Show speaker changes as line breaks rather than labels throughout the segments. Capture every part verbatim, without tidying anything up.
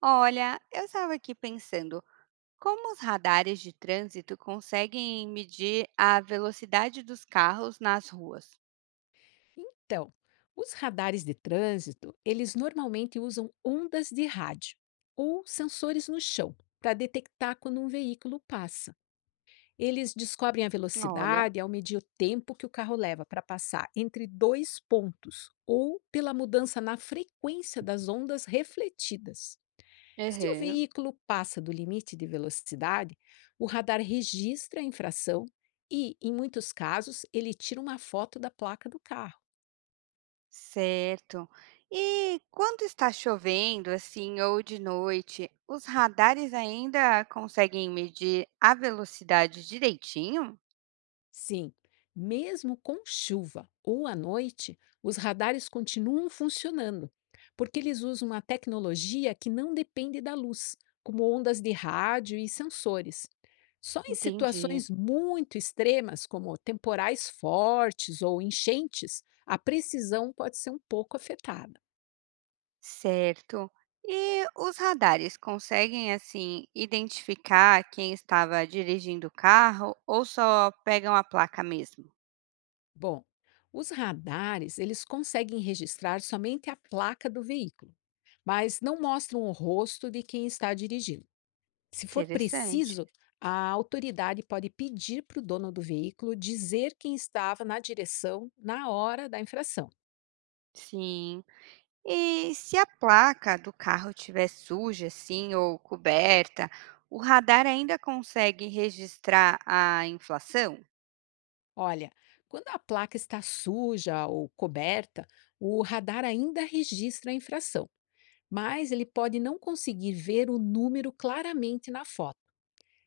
Olha, eu estava aqui pensando, como os radares de trânsito conseguem medir a velocidade dos carros nas ruas?
Então, os radares de trânsito, eles normalmente usam ondas de rádio ou sensores no chão para detectar quando um veículo passa. Eles descobrem a
Olha.
velocidade ao medir o tempo que o carro leva para passar entre dois pontos ou pela mudança na frequência das ondas refletidas. Se o
Uhum.
veículo passa do limite de velocidade, o radar registra a infração e, em muitos casos, ele tira uma foto da placa do carro.
Certo. E quando está chovendo, assim, ou de noite, os radares ainda conseguem medir a velocidade direitinho?
Sim, mesmo com chuva ou à noite, os radares continuam funcionando, porque eles usam uma tecnologia que não depende da luz, como ondas de rádio e sensores. Só em
Entendi.
situações muito extremas, como temporais fortes ou enchentes, a precisão pode ser um pouco afetada.
Certo. E os radares conseguem, assim, identificar quem estava dirigindo o carro ou só pegam a placa mesmo?
Bom, os radares, eles conseguem registrar somente a placa do veículo, mas não mostram o rosto de quem está dirigindo. Se for
Interessante.
preciso, a autoridade pode pedir para o dono do veículo dizer quem estava na direção na hora da infração.
Sim. E se a placa do carro estiver suja, assim, ou coberta, o radar ainda consegue registrar a inflação?
Olha, quando a placa está suja ou coberta, o radar ainda registra a infração, mas ele pode não conseguir ver o número claramente na foto.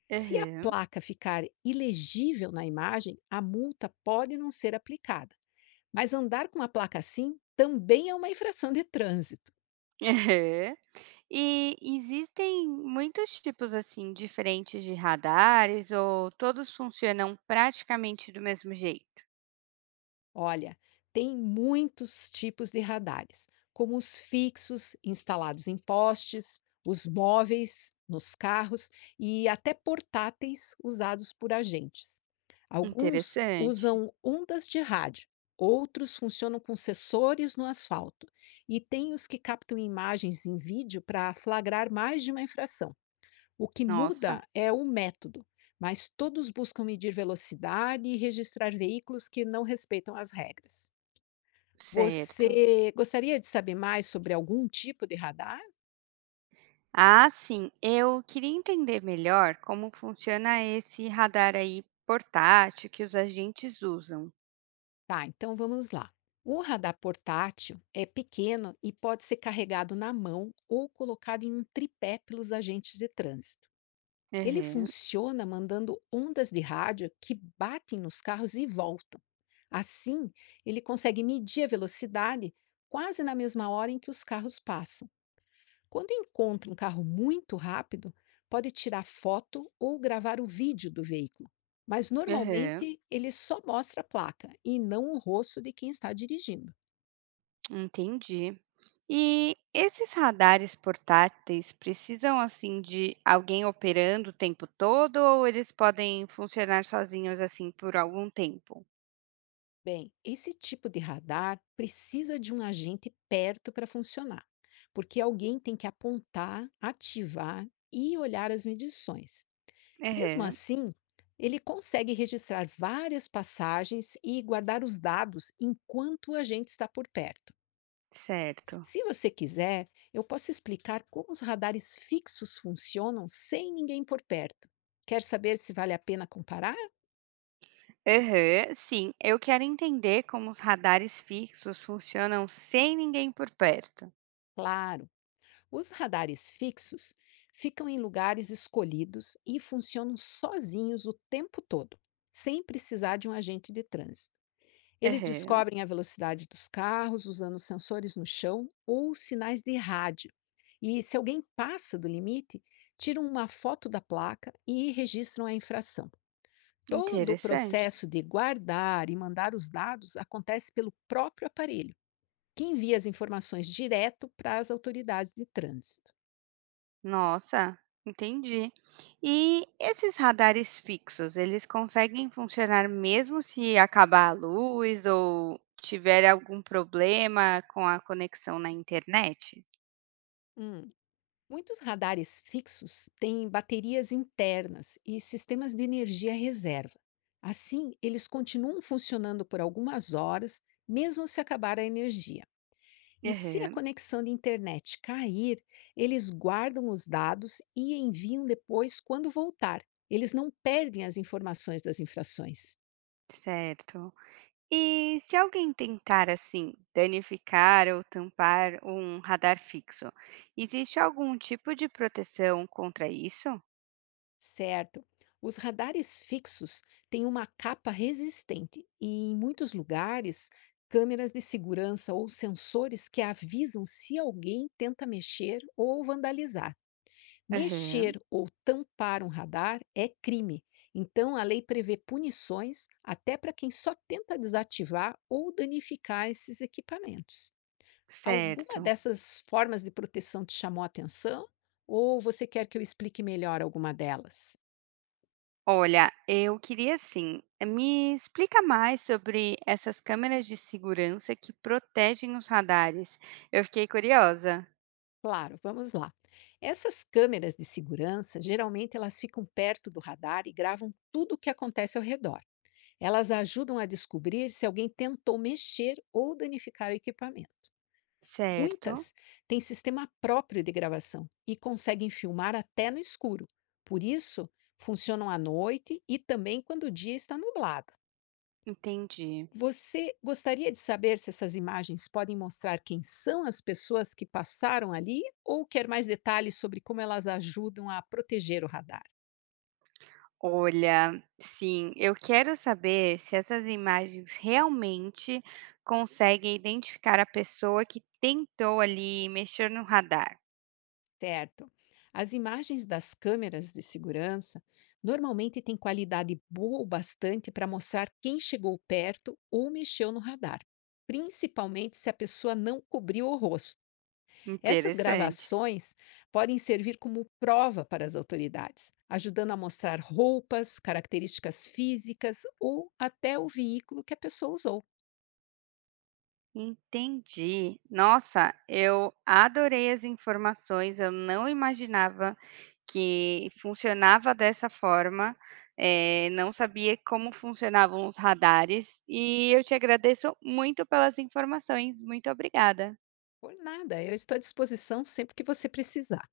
Se a
Uhum.
placa ficar ilegível na imagem, a multa pode não ser aplicada. Mas andar com a placa assim também é uma infração de trânsito.
E existem muitos tipos assim diferentes de radares ou todos funcionam praticamente do mesmo jeito?
Olha, tem muitos tipos de radares, como os fixos instalados em postes, os móveis nos carros e até portáteis usados por agentes. Alguns
Interessante.
usam ondas de rádio, outros funcionam com sensores no asfalto, e tem os que captam imagens em vídeo para flagrar mais de uma infração. O que
Nossa,
muda é o método, mas todos buscam medir velocidade e registrar veículos que não respeitam as regras.
certo.
Você gostaria de saber mais sobre algum tipo de radar?
Ah, sim, eu queria entender melhor como funciona esse radar aí portátil que os agentes usam.
Tá, então vamos lá. O radar portátil é pequeno e pode ser carregado na mão ou colocado em um tripé pelos agentes de trânsito. Ele
Aham,
funciona mandando ondas de rádio que batem nos carros e voltam. Assim, ele consegue medir a velocidade quase na mesma hora em que os carros passam. Quando encontra um carro muito rápido, pode tirar foto ou gravar o vídeo do veículo, mas
aham,
normalmente ele só mostra a placa e não o rosto de quem está dirigindo.
entendi. E esses radares portáteis precisam assim de alguém operando o tempo todo ou eles podem funcionar sozinhos assim por algum tempo?
Bem, esse tipo de radar precisa de um agente perto para funcionar, porque alguém tem que apontar, ativar e olhar as medições. Mesmo
Aham,
assim, ele consegue registrar várias passagens e guardar os dados enquanto o agente está por perto.
certo.
Se você quiser, eu posso explicar como os radares fixos funcionam sem ninguém por perto. Quer saber se vale a pena comparar?
Aham, sim. Eu quero entender como os radares fixos funcionam sem ninguém por perto.
Claro! Os radares fixos ficam em lugares escolhidos e funcionam sozinhos o tempo todo, sem precisar de um agente de trânsito. Eles
Aham,
descobrem a velocidade dos carros usando sensores no chão ou sinais de rádio. E se alguém passa do limite, tiram uma foto da placa e registram a infração. Todo o
interessante.
processo de guardar e mandar os dados acontece pelo próprio aparelho, que envia as informações direto para as autoridades de trânsito.
Nossa, entendi. E esses radares fixos, eles conseguem funcionar mesmo se acabar a luz ou tiver algum problema com a conexão na internet?
Hum. Muitos radares fixos têm baterias internas e sistemas de energia reserva. Assim, eles continuam funcionando por algumas horas, mesmo se acabar a energia. E se a
Aham,
conexão de internet cair, eles guardam os dados e enviam depois quando voltar. Eles não perdem as informações das infrações.
certo. E se alguém tentar, assim, danificar ou tampar um radar fixo, existe algum tipo de proteção contra isso?
Certo. Os radares fixos têm uma capa resistente e, em muitos lugares, câmeras de segurança ou sensores que avisam se alguém tenta mexer ou vandalizar.
Aham,
Mexer ou tampar um radar é crime, então a lei prevê punições até para quem só tenta desativar ou danificar esses equipamentos. Alguma
certo.
dessas formas de proteção te chamou a atenção? Ou você quer que eu explique melhor alguma delas?
Olha, eu queria assim, me explica mais sobre essas câmeras de segurança que protegem os radares. Eu fiquei curiosa.
Claro, vamos lá. Essas câmeras de segurança, geralmente elas ficam perto do radar e gravam tudo o que acontece ao redor. Elas ajudam a descobrir se alguém tentou mexer ou danificar o equipamento.
Certo,
Muitas têm sistema próprio de gravação e conseguem filmar até no escuro. Por isso, funcionam à noite e também quando o dia está nublado.
entendi.
Você gostaria de saber se essas imagens podem mostrar quem são as pessoas que passaram ali ou quer mais detalhes sobre como elas ajudam a proteger o radar?
Olha, sim, eu quero saber se essas imagens realmente conseguem identificar a pessoa que tentou ali mexer no radar.
Certo. As imagens das câmeras de segurança normalmente têm qualidade boa o bastante para mostrar quem chegou perto ou mexeu no radar, principalmente se a pessoa não cobriu o rosto. Essas
Interessante.
gravações podem servir como prova para as autoridades, ajudando a mostrar roupas, características físicas ou até o veículo que a pessoa usou.
Entendi. Nossa, eu adorei as informações, eu não imaginava que funcionava dessa forma, eh, não sabia como funcionavam os radares, e eu te agradeço muito pelas informações. Muito obrigada.
Por nada, eu estou à disposição sempre que você precisar.